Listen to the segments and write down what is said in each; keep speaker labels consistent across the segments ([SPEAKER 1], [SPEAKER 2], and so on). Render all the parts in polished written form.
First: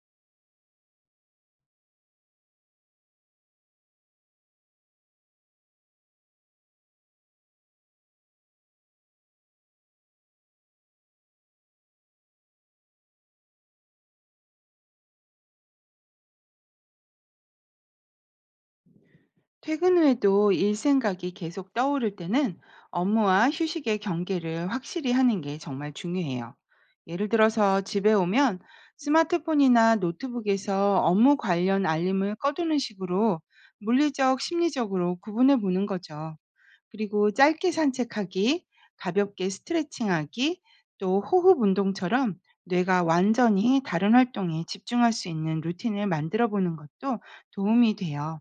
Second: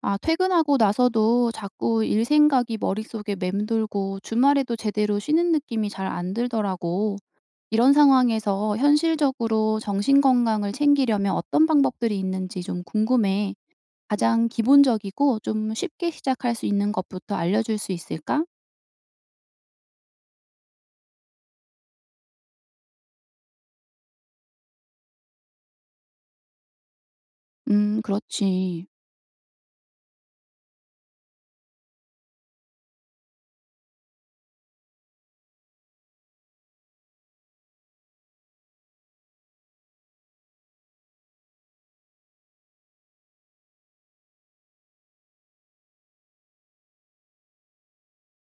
[SPEAKER 1] 아, 퇴근하고 나서도 자꾸 일 생각이 머릿속에 맴돌고 주말에도 제대로 쉬는 느낌이 잘 안 들더라고. 이런 상황에서 현실적으로 정신 건강을 챙기려면 어떤 방법들이 있는지 좀 궁금해. 가장 기본적이고 좀 쉽게 시작할 수 있는 것부터 알려줄 수 있을까?
[SPEAKER 2] 퇴근 후에도 일 생각이 계속 떠오를 때는 업무와 휴식의 경계를 확실히 하는 게 정말 중요해요. 예를 들어서 집에 오면
[SPEAKER 1] 그렇지.
[SPEAKER 2] 스마트폰이나 노트북에서 업무 관련 알림을 꺼두는 식으로 물리적, 심리적으로 구분해 보는 거죠. 그리고 짧게 산책하기, 가볍게 스트레칭하기, 또 호흡 운동처럼 뇌가 완전히 다른 활동에 집중할 수 있는 루틴을 만들어 보는 것도 도움이 돼요.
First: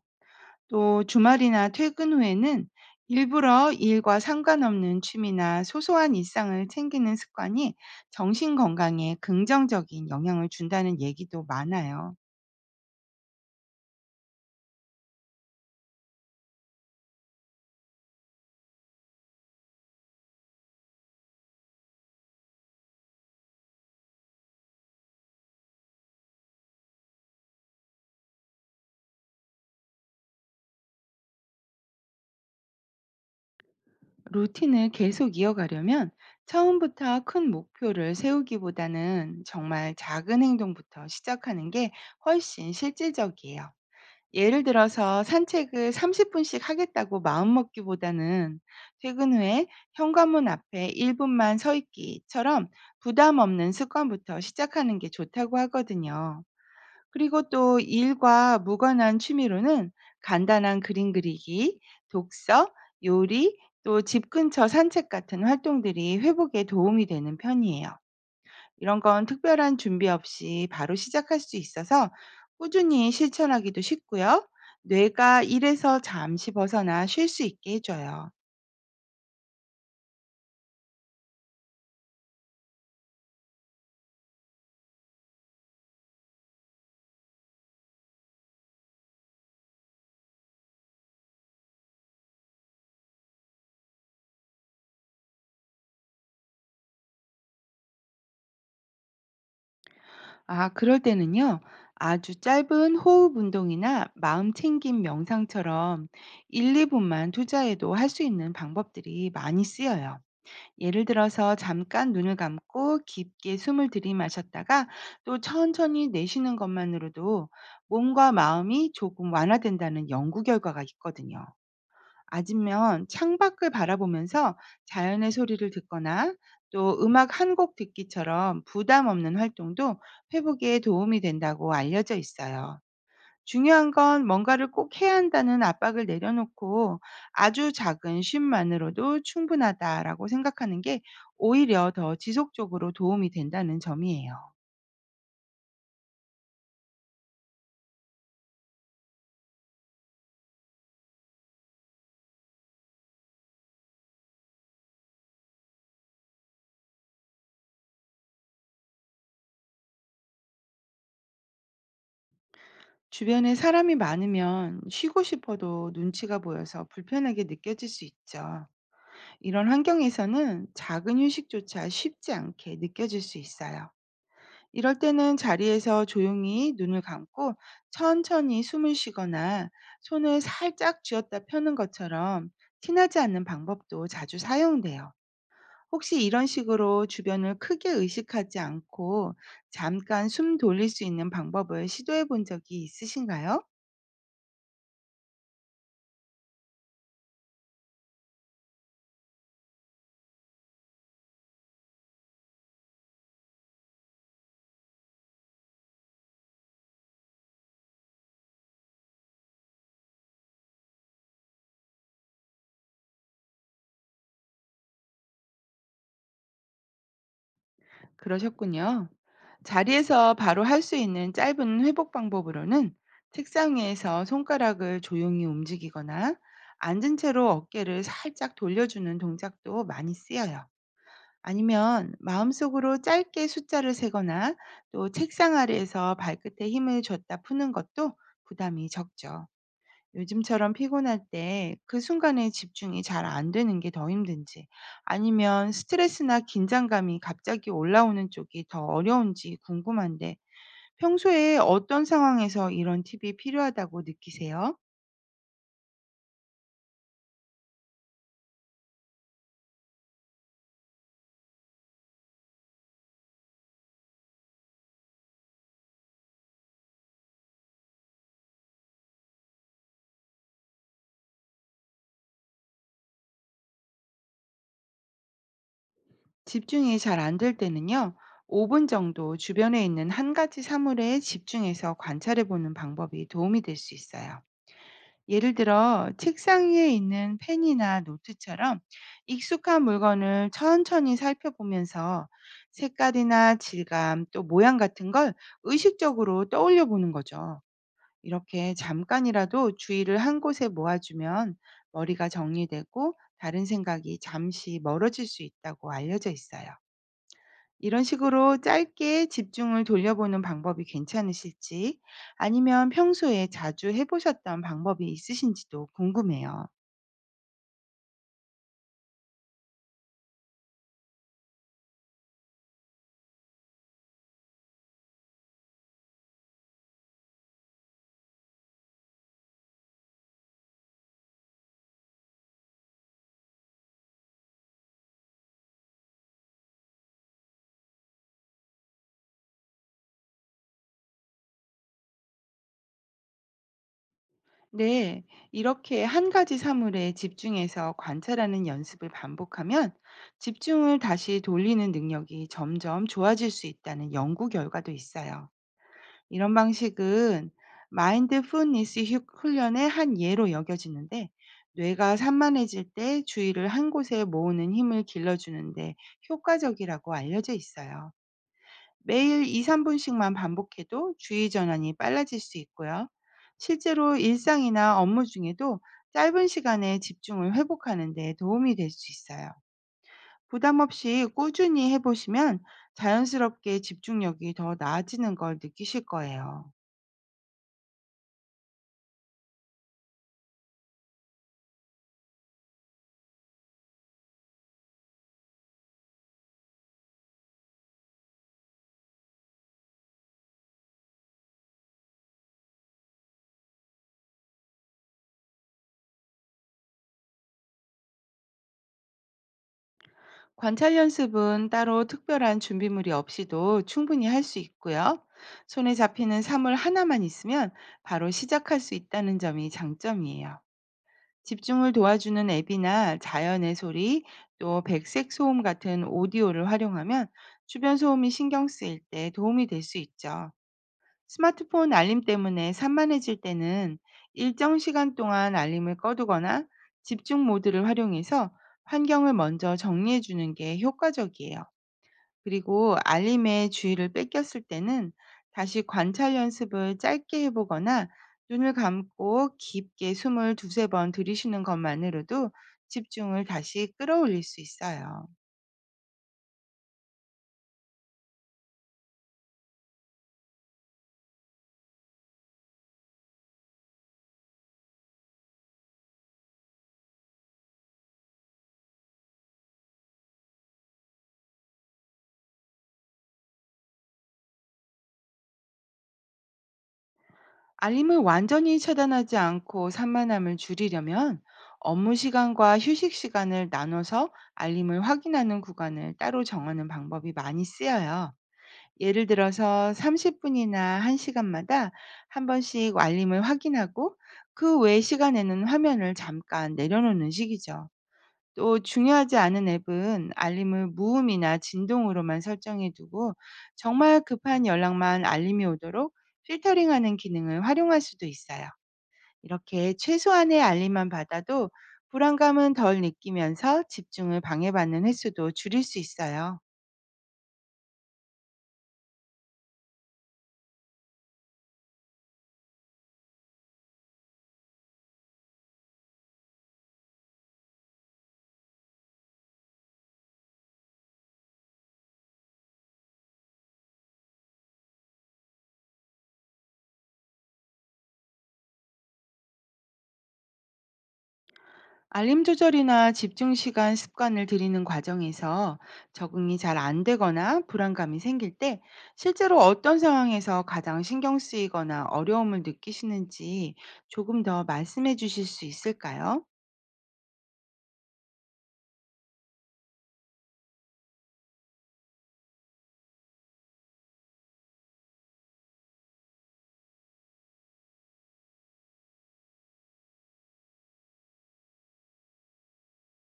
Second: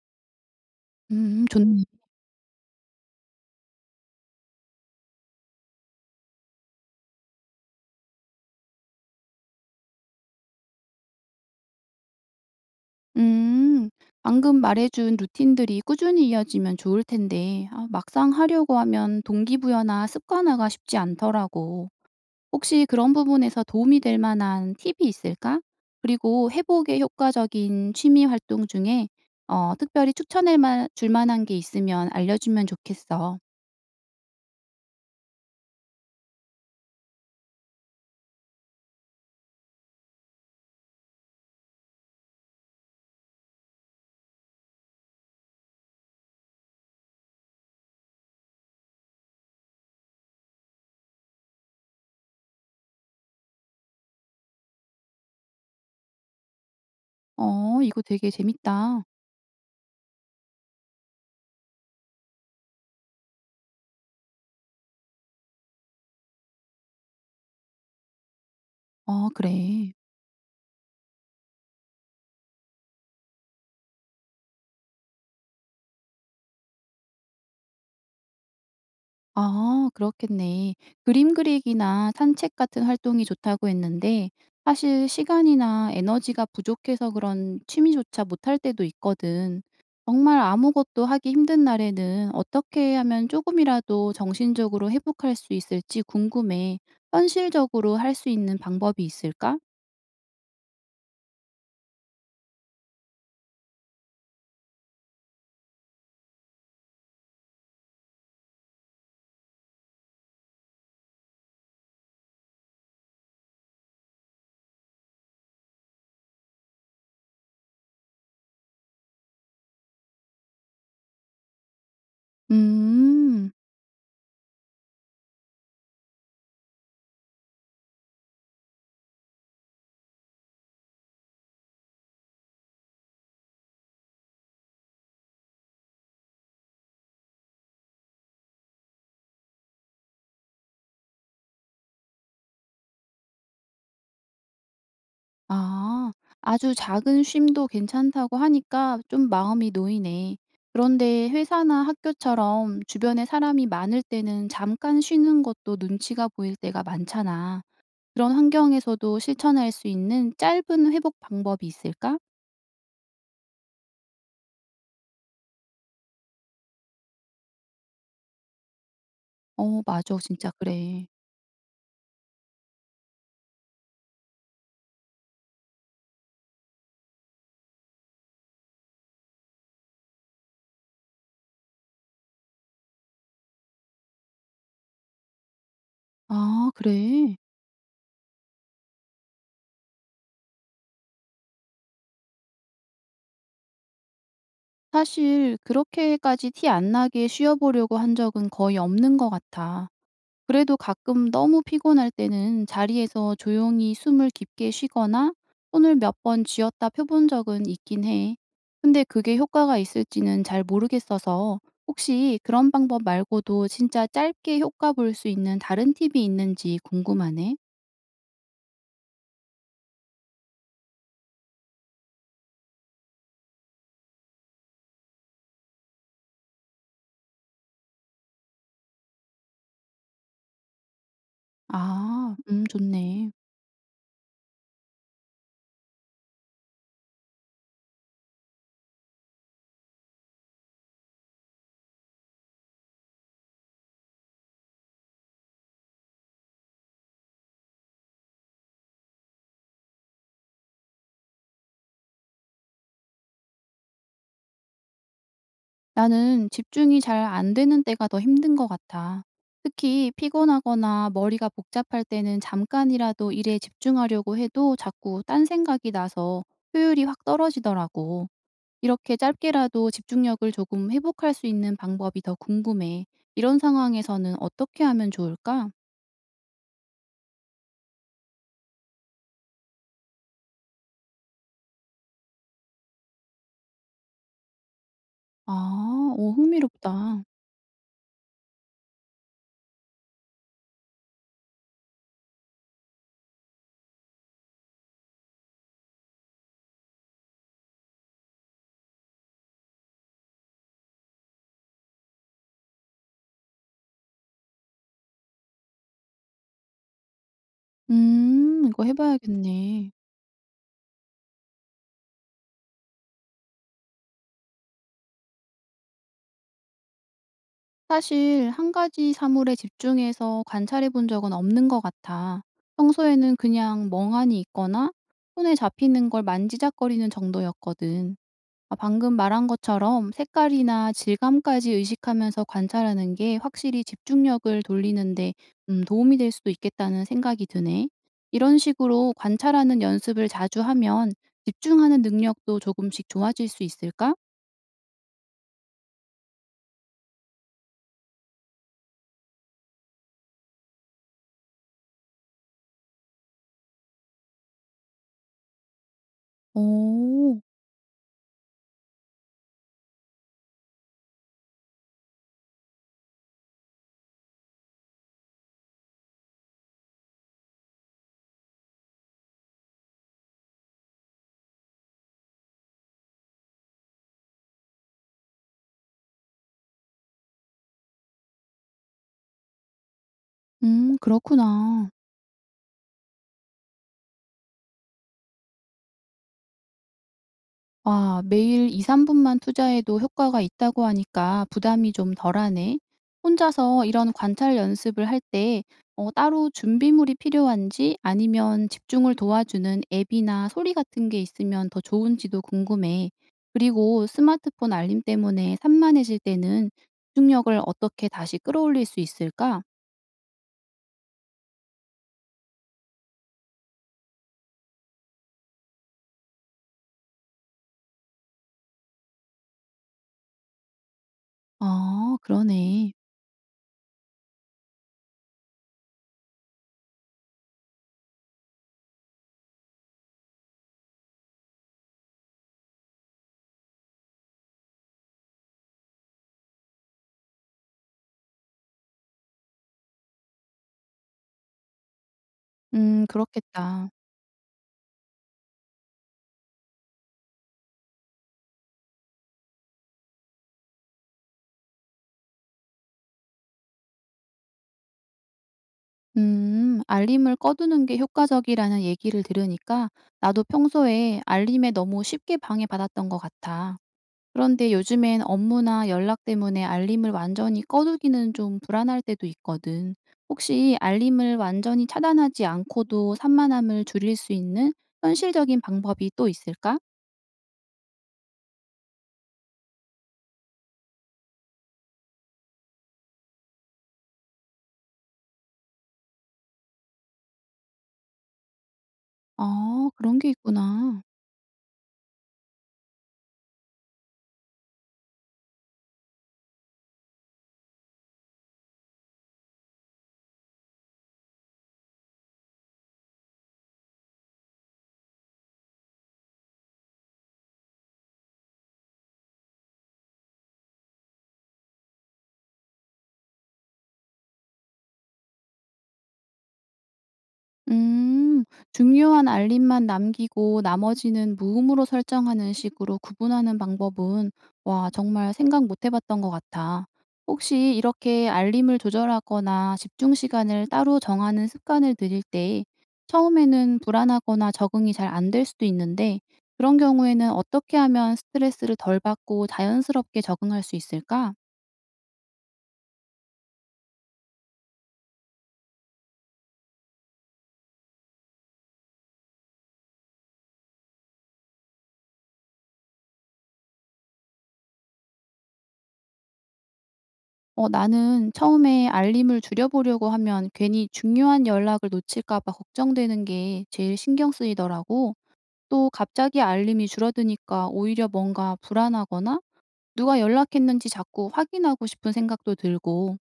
[SPEAKER 2] 또 주말이나
[SPEAKER 1] 좋네.
[SPEAKER 2] 퇴근 후에는 일부러 일과 상관없는 취미나 소소한 일상을 챙기는 습관이 정신 건강에 긍정적인 영향을 준다는 얘기도 많아요.
[SPEAKER 1] 음, 방금 말해준 루틴들이 꾸준히 이어지면 좋을 텐데, 아, 막상 하려고 하면 동기부여나 습관화가 쉽지 않더라고. 혹시 그런 부분에서 도움이 될 만한 팁이 있을까? 그리고 회복에 효과적인 취미 활동 중에 특별히 추천할 만 줄 만한 게 있으면 알려주면 좋겠어.
[SPEAKER 2] 루틴을 계속 이어가려면 처음부터 큰 목표를 세우기보다는 정말 작은 행동부터 시작하는 게 훨씬 실질적이에요. 예를 들어서 산책을 30 분씩 하겠다고 마음먹기보다는 퇴근 후에 현관문 앞에 1 분만 서 있기처럼 부담 없는 습관부터 시작하는 게 좋다고 하거든요. 그리고 또
[SPEAKER 1] 어, 이거 되게
[SPEAKER 2] 일과
[SPEAKER 1] 재밌다.
[SPEAKER 2] 무관한 취미로는 간단한 그림 그리기, 독서, 요리, 또 집 근처 산책 같은 활동들이 회복에 도움이 되는 편이에요. 이런 건
[SPEAKER 1] 어,
[SPEAKER 2] 특별한
[SPEAKER 1] 그래.
[SPEAKER 2] 준비 없이 바로 시작할 수 있어서 꾸준히 실천하기도 쉽고요. 뇌가 일에서 잠시 벗어나 쉴 수 있게 해줘요.
[SPEAKER 1] 아, 그렇겠네. 그림 그리기나 산책 같은 활동이 좋다고 했는데 사실 시간이나 에너지가 부족해서 그런 취미조차 못할 때도 있거든. 정말 아무것도 하기 힘든 날에는 어떻게 하면 조금이라도 정신적으로 회복할 수 있을지 궁금해. 현실적으로 할 수 있는 방법이 있을까?
[SPEAKER 2] 아, 그럴 때는요. 아주 짧은 호흡 운동이나 마음 챙김 명상처럼 1, 2분만 투자해도 할 수 있는 방법들이 많이 쓰여요. 예를 들어서 잠깐 눈을 감고 깊게 숨을 들이마셨다가 또 천천히 내쉬는 것만으로도 몸과 마음이 조금 완화된다는 연구 결과가 있거든요. 아니면
[SPEAKER 1] 음.
[SPEAKER 2] 창밖을 바라보면서 자연의 소리를 듣거나 또 음악 한 곡 듣기처럼 부담 없는 활동도 회복에 도움이 된다고 알려져 있어요. 중요한 건 뭔가를 꼭 해야 한다는 압박을 내려놓고 아주 작은 쉼만으로도 충분하다라고 생각하는 게 오히려 더 지속적으로 도움이 된다는 점이에요.
[SPEAKER 1] 아. 아주 작은 쉼도 괜찮다고 하니까 좀 마음이 놓이네. 그런데 회사나 학교처럼 주변에 사람이 많을 때는 잠깐 쉬는 것도 눈치가 보일 때가 많잖아. 그런 환경에서도 실천할 수 있는 짧은 회복 방법이 있을까?
[SPEAKER 2] 주변에 사람이 많으면 쉬고 싶어도 눈치가 보여서 불편하게 느껴질 수 있죠. 이런
[SPEAKER 1] 어, 맞아. 진짜
[SPEAKER 2] 환경에서는
[SPEAKER 1] 그래.
[SPEAKER 2] 작은 휴식조차 쉽지 않게 느껴질 수 있어요. 이럴 때는 자리에서 조용히 눈을 감고 천천히 숨을 쉬거나 손을 살짝 쥐었다 펴는 것처럼 티나지 않는 방법도 자주 사용돼요. 혹시 이런
[SPEAKER 1] 아,
[SPEAKER 2] 식으로
[SPEAKER 1] 그래?
[SPEAKER 2] 주변을 크게 의식하지 않고 잠깐 숨 돌릴 수 있는 방법을 시도해 본 적이 있으신가요?
[SPEAKER 1] 사실 그렇게까지 티 안 나게 쉬어보려고 한 적은 거의 없는 것 같아. 그래도 가끔 너무 피곤할 때는 자리에서 조용히 숨을 깊게 쉬거나 손을 몇 번 쥐었다 펴본 적은 있긴 해. 근데 그게 효과가 있을지는 잘 모르겠어서 혹시 그런 방법 말고도 진짜 짧게 효과 볼 수 있는 다른 팁이 있는지 궁금하네.
[SPEAKER 2] 그러셨군요. 자리에서 바로 할 수 있는 짧은 회복 방법으로는 책상 위에서 손가락을 조용히 움직이거나 앉은 채로 어깨를 살짝 돌려주는 동작도 많이 쓰여요. 아니면
[SPEAKER 1] 아,
[SPEAKER 2] 마음속으로
[SPEAKER 1] 좋네.
[SPEAKER 2] 짧게 숫자를 세거나 또 책상 아래에서 발끝에 힘을 줬다 푸는 것도 부담이 적죠. 요즘처럼 피곤할 때 그 순간에 집중이 잘 안 되는 게 더 힘든지, 아니면 스트레스나 긴장감이 갑자기 올라오는 쪽이 더 어려운지 궁금한데, 평소에 어떤 상황에서 이런 팁이 필요하다고 느끼세요?
[SPEAKER 1] 나는 집중이 잘 안 되는 때가 더 힘든 것 같아. 특히 피곤하거나 머리가 복잡할 때는 잠깐이라도 일에 집중하려고 해도 자꾸 딴 생각이 나서 효율이 확 떨어지더라고. 이렇게 짧게라도 집중력을 조금 회복할 수 있는 방법이 더 궁금해. 이런 상황에서는 어떻게 하면 좋을까?
[SPEAKER 2] 집중이 잘 안 될 때는요, 5분 정도 주변에 있는 한 가지 사물에 집중해서 관찰해 보는 방법이 도움이 될 수 있어요. 예를 들어
[SPEAKER 1] 아, 오,
[SPEAKER 2] 책상 위에
[SPEAKER 1] 흥미롭다.
[SPEAKER 2] 있는 펜이나 노트처럼 익숙한 물건을 천천히 살펴보면서 색깔이나 질감, 또 모양 같은 걸 의식적으로 떠올려 보는 거죠. 이렇게 잠깐이라도 주의를 한 곳에 모아주면 머리가 정리되고 다른 생각이 잠시 멀어질 수 있다고 알려져 있어요. 이런 식으로
[SPEAKER 1] 이거
[SPEAKER 2] 짧게 집중을
[SPEAKER 1] 해봐야겠네.
[SPEAKER 2] 돌려보는 방법이 괜찮으실지, 아니면 평소에 자주 해보셨던 방법이 있으신지도 궁금해요.
[SPEAKER 1] 사실 한 가지 사물에 집중해서 관찰해 본 적은 없는 것 같아. 평소에는 그냥 멍하니 있거나 손에 잡히는 걸 만지작거리는 정도였거든. 아, 방금 말한 것처럼 색깔이나 질감까지 의식하면서 관찰하는 게 확실히 집중력을 돌리는데 도움이 될 수도 있겠다는 생각이 드네. 이런 식으로 관찰하는 연습을 자주 하면 집중하는 능력도 조금씩 좋아질 수 있을까?
[SPEAKER 2] 네, 이렇게 한 가지 사물에 집중해서 관찰하는 연습을 반복하면 집중을 다시 돌리는 능력이 점점 좋아질 수 있다는 연구 결과도 있어요. 이런
[SPEAKER 1] 오,
[SPEAKER 2] 방식은 마인드풀니스 훈련의 한 예로 여겨지는데, 뇌가 산만해질 때 주의를 한 곳에 모으는 힘을 길러주는데 효과적이라고 알려져 있어요. 매일 2, 3분씩만 반복해도 주의 전환이 빨라질 수 있고요. 실제로 일상이나 업무 중에도 짧은 시간에 집중을 회복하는 데 도움이 될 수 있어요. 부담 없이
[SPEAKER 1] 그렇구나.
[SPEAKER 2] 꾸준히 해보시면 자연스럽게 집중력이 더 나아지는 걸 느끼실 거예요.
[SPEAKER 1] 아, 매일 2-3 분만 투자해도 효과가 있다고 하니까 부담이 좀 덜하네. 혼자서 이런 관찰 연습을 할 때, 따로 준비물이 필요한지 아니면 집중을 도와주는 앱이나 소리 같은 게 있으면 더 좋은지도 궁금해. 그리고 스마트폰 알림 때문에 산만해질 때는 집중력을 어떻게 다시 끌어올릴 수 있을까?
[SPEAKER 2] 관찰 연습은 따로 특별한 준비물이 없이도 충분히 할 수 있고요. 손에 잡히는 사물 하나만 있으면 바로 시작할 수 있다는 점이 장점이에요. 집중을
[SPEAKER 1] 아,
[SPEAKER 2] 도와주는
[SPEAKER 1] 그러네.
[SPEAKER 2] 앱이나 자연의 소리, 또 백색 소음 같은 오디오를 활용하면 주변 소음이 신경 쓰일 때 도움이 될 수 있죠. 스마트폰 알림 때문에 산만해질 때는 일정 시간 동안 알림을 꺼두거나 집중 모드를 활용해서 환경을 먼저 정리해 주는 게 효과적이에요. 그리고 알림에
[SPEAKER 1] 그렇겠다.
[SPEAKER 2] 주의를 뺏겼을 때는 다시 관찰 연습을 짧게 해보거나 눈을 감고 깊게 숨을 두세 번 들이쉬는 것만으로도 집중을 다시 끌어올릴 수 있어요.
[SPEAKER 1] 알림을 꺼두는 게 효과적이라는 얘기를 들으니까 나도 평소에 알림에 너무 쉽게 방해받았던 것 같아. 그런데 요즘엔 업무나 연락 때문에 알림을 완전히 꺼두기는 좀 불안할 때도 있거든. 혹시 알림을 완전히 차단하지 않고도 산만함을 줄일 수 있는 현실적인 방법이 또 있을까?
[SPEAKER 2] 알림을 완전히 차단하지 않고 산만함을 줄이려면 업무 시간과 휴식 시간을 나눠서 알림을 확인하는 구간을 따로 정하는 방법이 많이 쓰여요. 예를
[SPEAKER 1] 아,
[SPEAKER 2] 들어서
[SPEAKER 1] 그런 게
[SPEAKER 2] 30분이나
[SPEAKER 1] 있구나.
[SPEAKER 2] 1시간마다 한 번씩 알림을 확인하고 그 외 시간에는 화면을 잠깐 내려놓는 식이죠. 또 중요하지 않은 앱은 알림을 무음이나 진동으로만 설정해 두고 정말 급한 연락만 알림이 오도록 필터링하는 기능을 활용할 수도 있어요. 이렇게 최소한의 알림만 받아도 불안감은 덜 느끼면서 집중을 방해받는 횟수도 줄일 수 있어요.
[SPEAKER 1] 음. 중요한 알림만 남기고 나머지는 무음으로 설정하는 식으로 구분하는 방법은 와, 정말 생각 못 해봤던 것 같아. 혹시 이렇게 알림을 조절하거나 집중 시간을 따로 정하는 습관을 들일 때 처음에는 불안하거나 적응이 잘 안될 수도 있는데 그런 경우에는 어떻게 하면 스트레스를 덜 받고 자연스럽게 적응할 수 있을까?
[SPEAKER 2] 알림 조절이나 집중 시간 습관을 들이는 과정에서 적응이 잘 안 되거나 불안감이 생길 때 실제로 어떤 상황에서 가장 신경 쓰이거나 어려움을 느끼시는지 조금 더 말씀해 주실 수 있을까요?
[SPEAKER 1] 어, 나는 처음에 알림을 줄여보려고 하면 괜히 중요한 연락을 놓칠까 봐 걱정되는 게 제일 신경 쓰이더라고. 또 갑자기 알림이 줄어드니까 오히려 뭔가 불안하거나 누가 연락했는지 자꾸 확인하고 싶은 생각도 들고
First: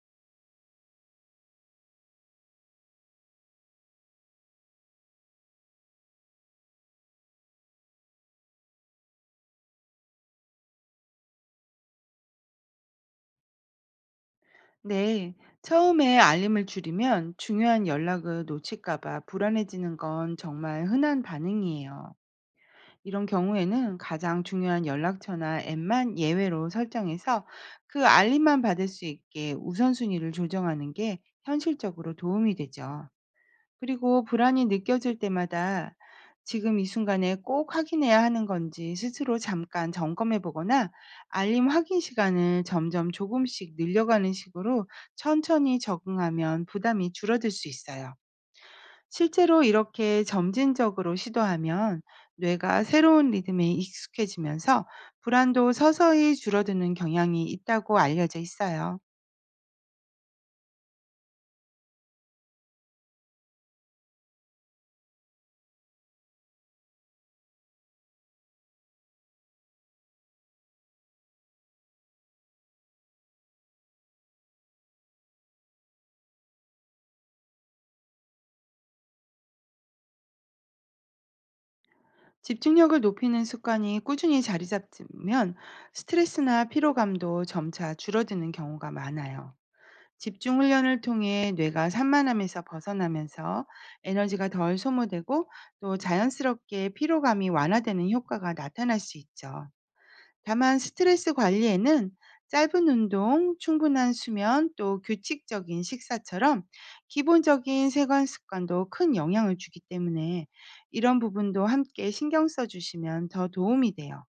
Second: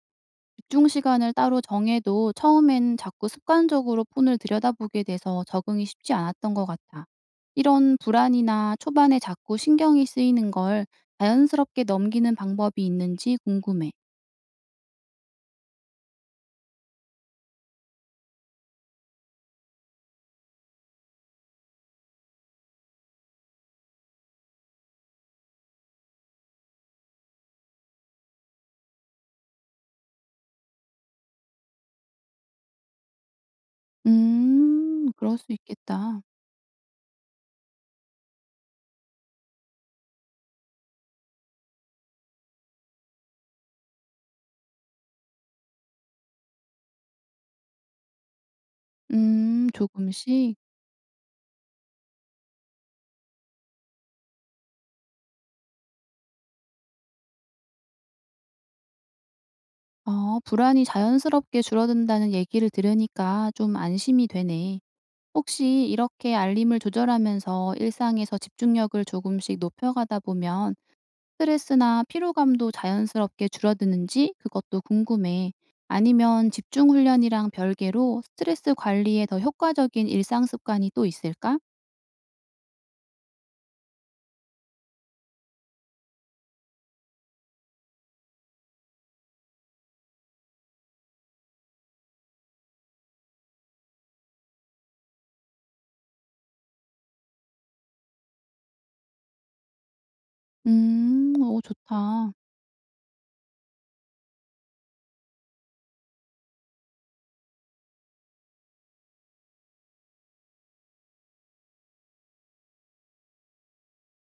[SPEAKER 1] 집중 시간을 따로 정해도 처음엔 자꾸 습관적으로 폰을 들여다보게 돼서 적응이 쉽지 않았던 것 같아. 이런 불안이나 초반에 자꾸 신경이 쓰이는 걸 자연스럽게 넘기는 방법이 있는지 궁금해.
[SPEAKER 2] 네. 처음에 알림을 줄이면 중요한 연락을 놓칠까 봐 불안해지는 건 정말 흔한 반응이에요. 이런 경우에는 가장 중요한 연락처나 앱만 예외로 설정해서 그 알림만 받을 수 있게 우선순위를 조정하는 게 현실적으로 도움이 되죠. 그리고 불안이
[SPEAKER 1] 음.
[SPEAKER 2] 느껴질
[SPEAKER 1] 그럴 수
[SPEAKER 2] 때마다
[SPEAKER 1] 있겠다.
[SPEAKER 2] 지금 이 순간에 꼭 확인해야 하는 건지 스스로 잠깐 점검해 보거나 알림 확인 시간을 점점 조금씩 늘려가는 식으로 천천히 적응하면 부담이 줄어들 수 있어요. 실제로
[SPEAKER 1] 음,
[SPEAKER 2] 이렇게
[SPEAKER 1] 조금씩.
[SPEAKER 2] 점진적으로 시도하면 뇌가 새로운 리듬에 익숙해지면서 불안도 서서히 줄어드는 경향이 있다고 알려져 있어요.
[SPEAKER 1] 어, 불안이 자연스럽게 줄어든다는 얘기를 들으니까 좀 안심이 되네. 혹시 이렇게 알림을 조절하면서 일상에서 집중력을 조금씩 높여가다 보면 스트레스나 피로감도 자연스럽게 줄어드는지 그것도 궁금해. 아니면 집중 훈련이랑 별개로 스트레스 관리에 더 효과적인 일상 습관이 또 있을까?
[SPEAKER 2] 집중력을 높이는 습관이 꾸준히 자리 잡으면 스트레스나 피로감도 점차 줄어드는 경우가 많아요. 집중 훈련을 통해 뇌가 산만함에서 벗어나면서 에너지가 덜 소모되고 또 자연스럽게 피로감이 완화되는 효과가 나타날 수 있죠. 다만
[SPEAKER 1] 음.
[SPEAKER 2] 스트레스
[SPEAKER 1] 오,
[SPEAKER 2] 관리에는
[SPEAKER 1] 좋다.
[SPEAKER 2] 짧은 운동, 충분한 수면, 또 규칙적인 식사처럼 기본적인 생활 습관도 큰 영향을 주기 때문에 이런 부분도 함께 신경 써 주시면 더 도움이 돼요.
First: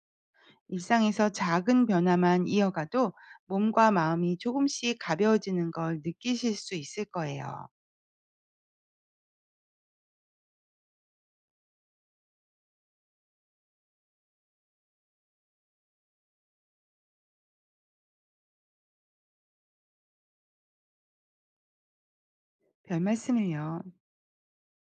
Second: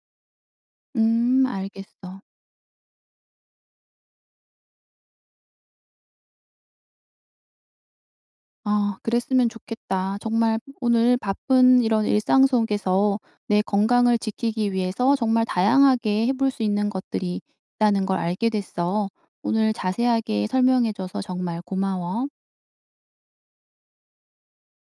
[SPEAKER 2] 일상에서
[SPEAKER 1] 음,
[SPEAKER 2] 작은
[SPEAKER 1] 알겠어.
[SPEAKER 2] 변화만 이어가도 몸과 마음이 조금씩 가벼워지는 걸 느끼실 수 있을 거예요.
[SPEAKER 1] 아, 그랬으면 좋겠다. 정말 오늘 바쁜 이런 일상 속에서 내 건강을 지키기 위해서 정말 다양하게 해볼 수 있는 것들이 있다는 걸 알게 됐어. 오늘 자세하게 설명해 줘서 정말 고마워.
[SPEAKER 2] 별 말씀을요.